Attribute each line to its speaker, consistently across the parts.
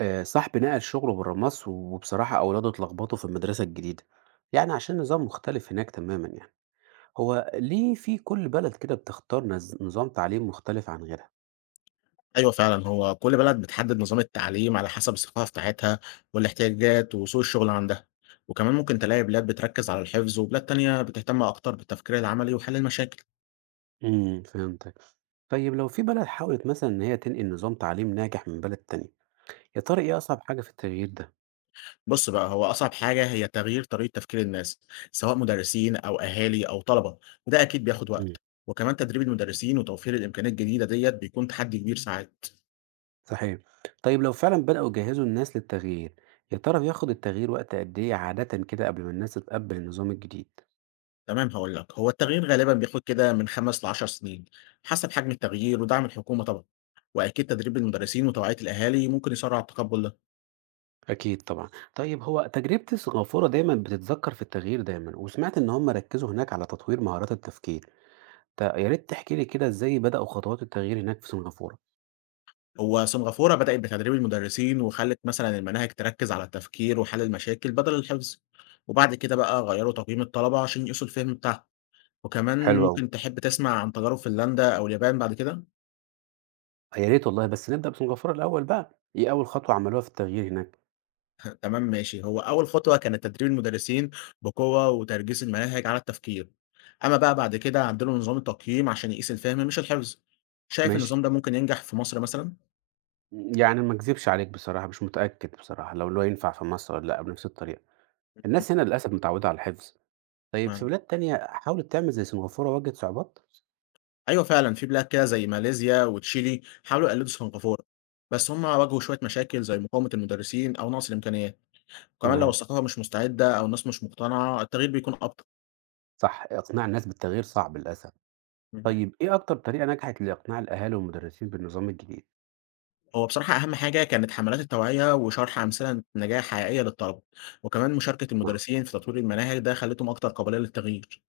Speaker 1: صاحبي نقل شغله برّه مصر، وبصراحة أولاده اتلخبطوا في المدرسة الجديدة، يعني عشان نظام مختلف هناك تمامًا يعني. هو ليه في كل بلد كده بتختار نظام تعليم مختلف عن غيرها؟
Speaker 2: أيوه فعلًا، هو كل بلد بتحدد نظام التعليم على حسب الثقافة بتاعتها والاحتياجات وسوق الشغل عندها، وكمان ممكن تلاقي بلاد بتركز على الحفظ وبلاد تانية بتهتم أكتر بالتفكير العملي وحل المشاكل.
Speaker 1: فهمتك. طيب لو في بلد حاولت مثلًا إن هي تنقل نظام تعليم ناجح من بلد تانية، يا ترى إيه أصعب حاجة في التغيير ده؟
Speaker 2: بُص بقى، هو أصعب حاجة هي تغيير طريقة تفكير الناس، سواء مدرسين أو أهالي أو طلبة، وده أكيد بياخد
Speaker 1: إمم،
Speaker 2: وقت، وكمان تدريب المدرسين وتوفير الإمكانيات الجديدة ديّة بيكون تحدي كبير ساعات.
Speaker 1: صحيح. طيب لو فعلًا بدأوا يجهزوا الناس للتغيير، يا ترى بياخد التغيير وقت قد إيه عادةً كده قبل ما الناس تتقبل النظام الجديد؟
Speaker 2: تمام هاقول لك، هو التغيير غالبًا بياخد كده من 5 ل10 سنين، حسب حجم التغيير ودعم الحكومة طبعًا، وأكيد تدريب المدرسين وتوعية الأهالي ممكن يسرّع التقبُّل ده،
Speaker 1: أكيد طبعًا. طيب هو تجربة سنغافورة دايمًا بتتذكّر في التغيير دايمًا، وسمعت إن هم ركّزوا هناك على تطوير مهارات التفكير، يا ريت تحكي لي كده إزاي بدأوا خطوات التغيير هناك في سنغافورة؟
Speaker 2: هو سنغافورة بدأت بتدريب المدرسين وخلّت مثلًا المناهج تركّز على التفكير وحل المشاكل بدل الحفظ، وبعد كده بقى غيّروا تقييم الطلبة عشان يقيسوا الفهم بتاعهم، وكمان
Speaker 1: حلو أوي.
Speaker 2: ممكن تحب تسمع عن تجارب فنلندا أو اليابان بعد كده؟
Speaker 1: يا ريت والله، بس نبدأ بسنغافورة الأول بقى، إيه أول خطوة عملوها في التغيير هناك؟
Speaker 2: تمام ماشي، هو أول خطوة كانت تدريب المدرسين بقوة وترجيس المناهج على التفكير، أما بقى بعد كده عدلوا نظام التقييم عشان يقيس الفهم مش الحفظ، شايف
Speaker 1: ماشي.
Speaker 2: النظام ده ممكن ينجح في مصر مثلًا؟
Speaker 1: يعني ما أكذبش عليك بصراحة، مش متأكد بصراحة لو اللي هو ينفع في مصر والّا لأ بنفس الطريقة.
Speaker 2: إمم،
Speaker 1: الناس هنا للأسف متعودة على الحفظ. طيب في
Speaker 2: فعلًا،
Speaker 1: بلاد تانية حاولت تعمل زي سنغافورة واجهت صعوبات؟
Speaker 2: أيوه فعلًا في بلاد كده زي ماليزيا وتشيلي حاولوا يقلدوا سنغافورة، بس هم واجهوا شوية مشاكل زي مقاومة المدرسين أو نقص الإمكانيات، وكمان لو
Speaker 1: تمام،
Speaker 2: الثقافة مش مستعدة أو الناس مش مقتنعة التغيير بيكون أبطأ.
Speaker 1: صح، إقناع الناس بالتغيير صعب للأسف.
Speaker 2: اهم.
Speaker 1: طيب إيه أكتر طريقة نجحت لإقناع الأهالي والمدرسين بالنظام الجديد؟
Speaker 2: هو بصراحة أهم حاجة كانت حملات التوعية وشرح أمثلة نجاح حقيقية للطلبة، وكمان مشاركة
Speaker 1: نعم.
Speaker 2: المدرسين في تطوير المناهج ده خلتهم أكتر قابلية للتغيير.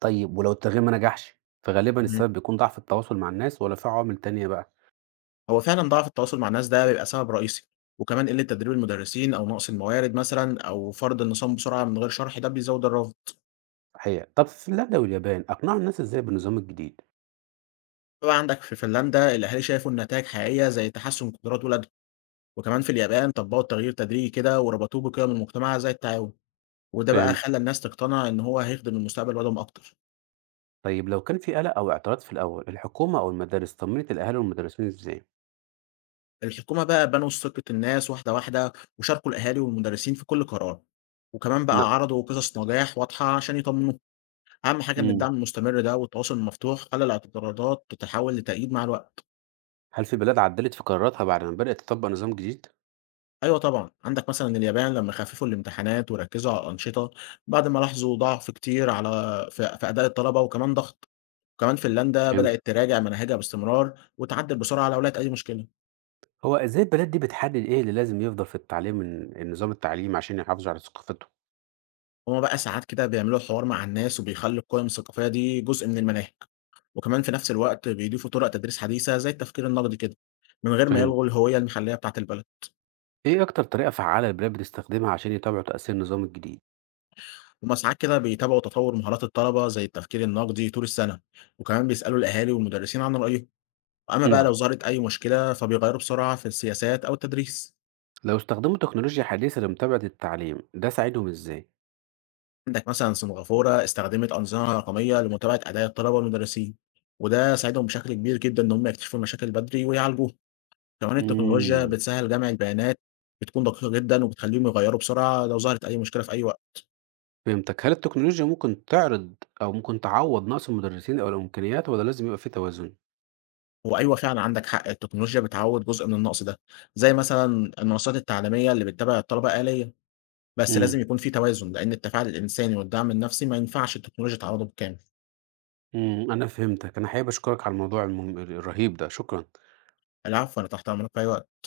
Speaker 1: طيب ولو التغيير ما نجحش فغالبا
Speaker 2: مهم.
Speaker 1: السبب بيكون ضعف التواصل مع الناس ولا في عوامل تانية بقى؟
Speaker 2: هو فعلا ضعف التواصل مع الناس ده بيبقى سبب رئيسي، وكمان قلة تدريب المدرسين أو نقص الموارد مثلا أو فرض النظام بسرعة من غير شرح ده بيزود الرفض.
Speaker 1: صحيح طب في فنلندا واليابان أقنعوا الناس إزاي بالنظام الجديد؟
Speaker 2: طبعا عندك في فنلندا الأهالي شافوا نتائج حقيقية زي تحسن قدرات ولادهم، وكمان في اليابان طبقوا التغيير تدريجي كده وربطوه بقيم المجتمع زي التعاون، وده بقى
Speaker 1: فهمت.
Speaker 2: خلى الناس تقتنع إن هو هيخدم المستقبل ولادهم أكتر.
Speaker 1: طيب لو كان في قلق أو اعتراض في الأول الحكومة أو المدارس طمنت الأهالي والمدرسين إزاي؟
Speaker 2: الحكومة بقى بنوا ثقة الناس واحدة واحدة، وشاركوا الأهالي والمدرسين في كل قرار، وكمان
Speaker 1: نعم.
Speaker 2: بقى عرضوا قصص نجاح واضحة عشان يطمنوهم، أهم حاجة إن
Speaker 1: مم.
Speaker 2: الدعم المستمر ده والتواصل المفتوح خلى الاعتراضات تتحول لتأييد مع الوقت.
Speaker 1: هل في بلاد عدلت في قراراتها بعد ما بدأت تطبق نظام جديد؟
Speaker 2: أيوه طبعًا، عندك مثلًا اليابان لما خففوا الامتحانات وركزوا على الأنشطة بعد ما لاحظوا ضعف كتير على في أداء الطلبة وكمان ضغط، وكمان فنلندا
Speaker 1: فهمت.
Speaker 2: بدأت تراجع مناهجها باستمرار وتعدل بسرعة لو لقت أي مشكلة،
Speaker 1: هو إزاي البلاد دي بتحدد إيه اللي لازم يفضل في التعليم النظام التعليمي عشان يحافظوا على ثقافتهم؟
Speaker 2: هُم بقى ساعات كده بيعملوا حوار مع الناس وبيخلوا القيم الثقافية دي جزء من المناهج. وكمان في نفس الوقت بيضيفوا طرق تدريس حديثة زي التفكير النقدي كده من غير ما
Speaker 1: فهمت.
Speaker 2: يلغوا الهوية المحلية بتاعة البلد.
Speaker 1: إيه أكتر طريقة فعّالة البلاد بتستخدمها عشان يتابعوا تأثير النظام الجديد؟
Speaker 2: هما ساعات كده بيتابعوا تطور مهارات الطلبة زي التفكير النقدي طول السنة وكمان بيسألوا الأهالي والمدرسين عن رأيهم، وأما بقى
Speaker 1: نعم،
Speaker 2: لو ظهرت أي مشكلة فبيغيروا بسرعة في السياسات أو التدريس.
Speaker 1: لو استخدموا تكنولوجيا حديثة لمتابعة التعليم، ده ساعدهم إزاي؟
Speaker 2: عندك مثلا سنغافورة استخدمت أنظمة رقمية لمتابعة أداء الطلبة والمدرسين، وده ساعدهم بشكل كبير جدا إن هم يكتشفوا المشاكل بدري ويعالجوها، كمان التكنولوجيا
Speaker 1: إمم،
Speaker 2: بتسهل جمع البيانات، بتكون دقيقة جدا وبتخليهم يغيروا بسرعة لو ظهرت أي مشكلة في أي وقت.
Speaker 1: فهمتك. هل التكنولوجيا ممكن تعرض أو ممكن تعوّض نقص المدرسين أو الإمكانيات والّا لازم يبقى في توازن؟
Speaker 2: هو أيوه فعلًا عندك حق، التكنولوجيا بتعوّض جزء من النقص ده، زي مثلًا المنصات التعليمية اللي بتتابع الطلبة آلية، بس
Speaker 1: إمم،
Speaker 2: لازم يكون في توازن، لأن التفاعل الإنساني والدعم النفسي ما ينفعش التكنولوجيا تعوّضه بالكامل.
Speaker 1: إمم، أنا فهمتك. أنا حقيقي باشكرك على الموضوع المهم الرهيب ده، شكرًا.
Speaker 2: العفو، أنا تحت أمرك في أي وقت.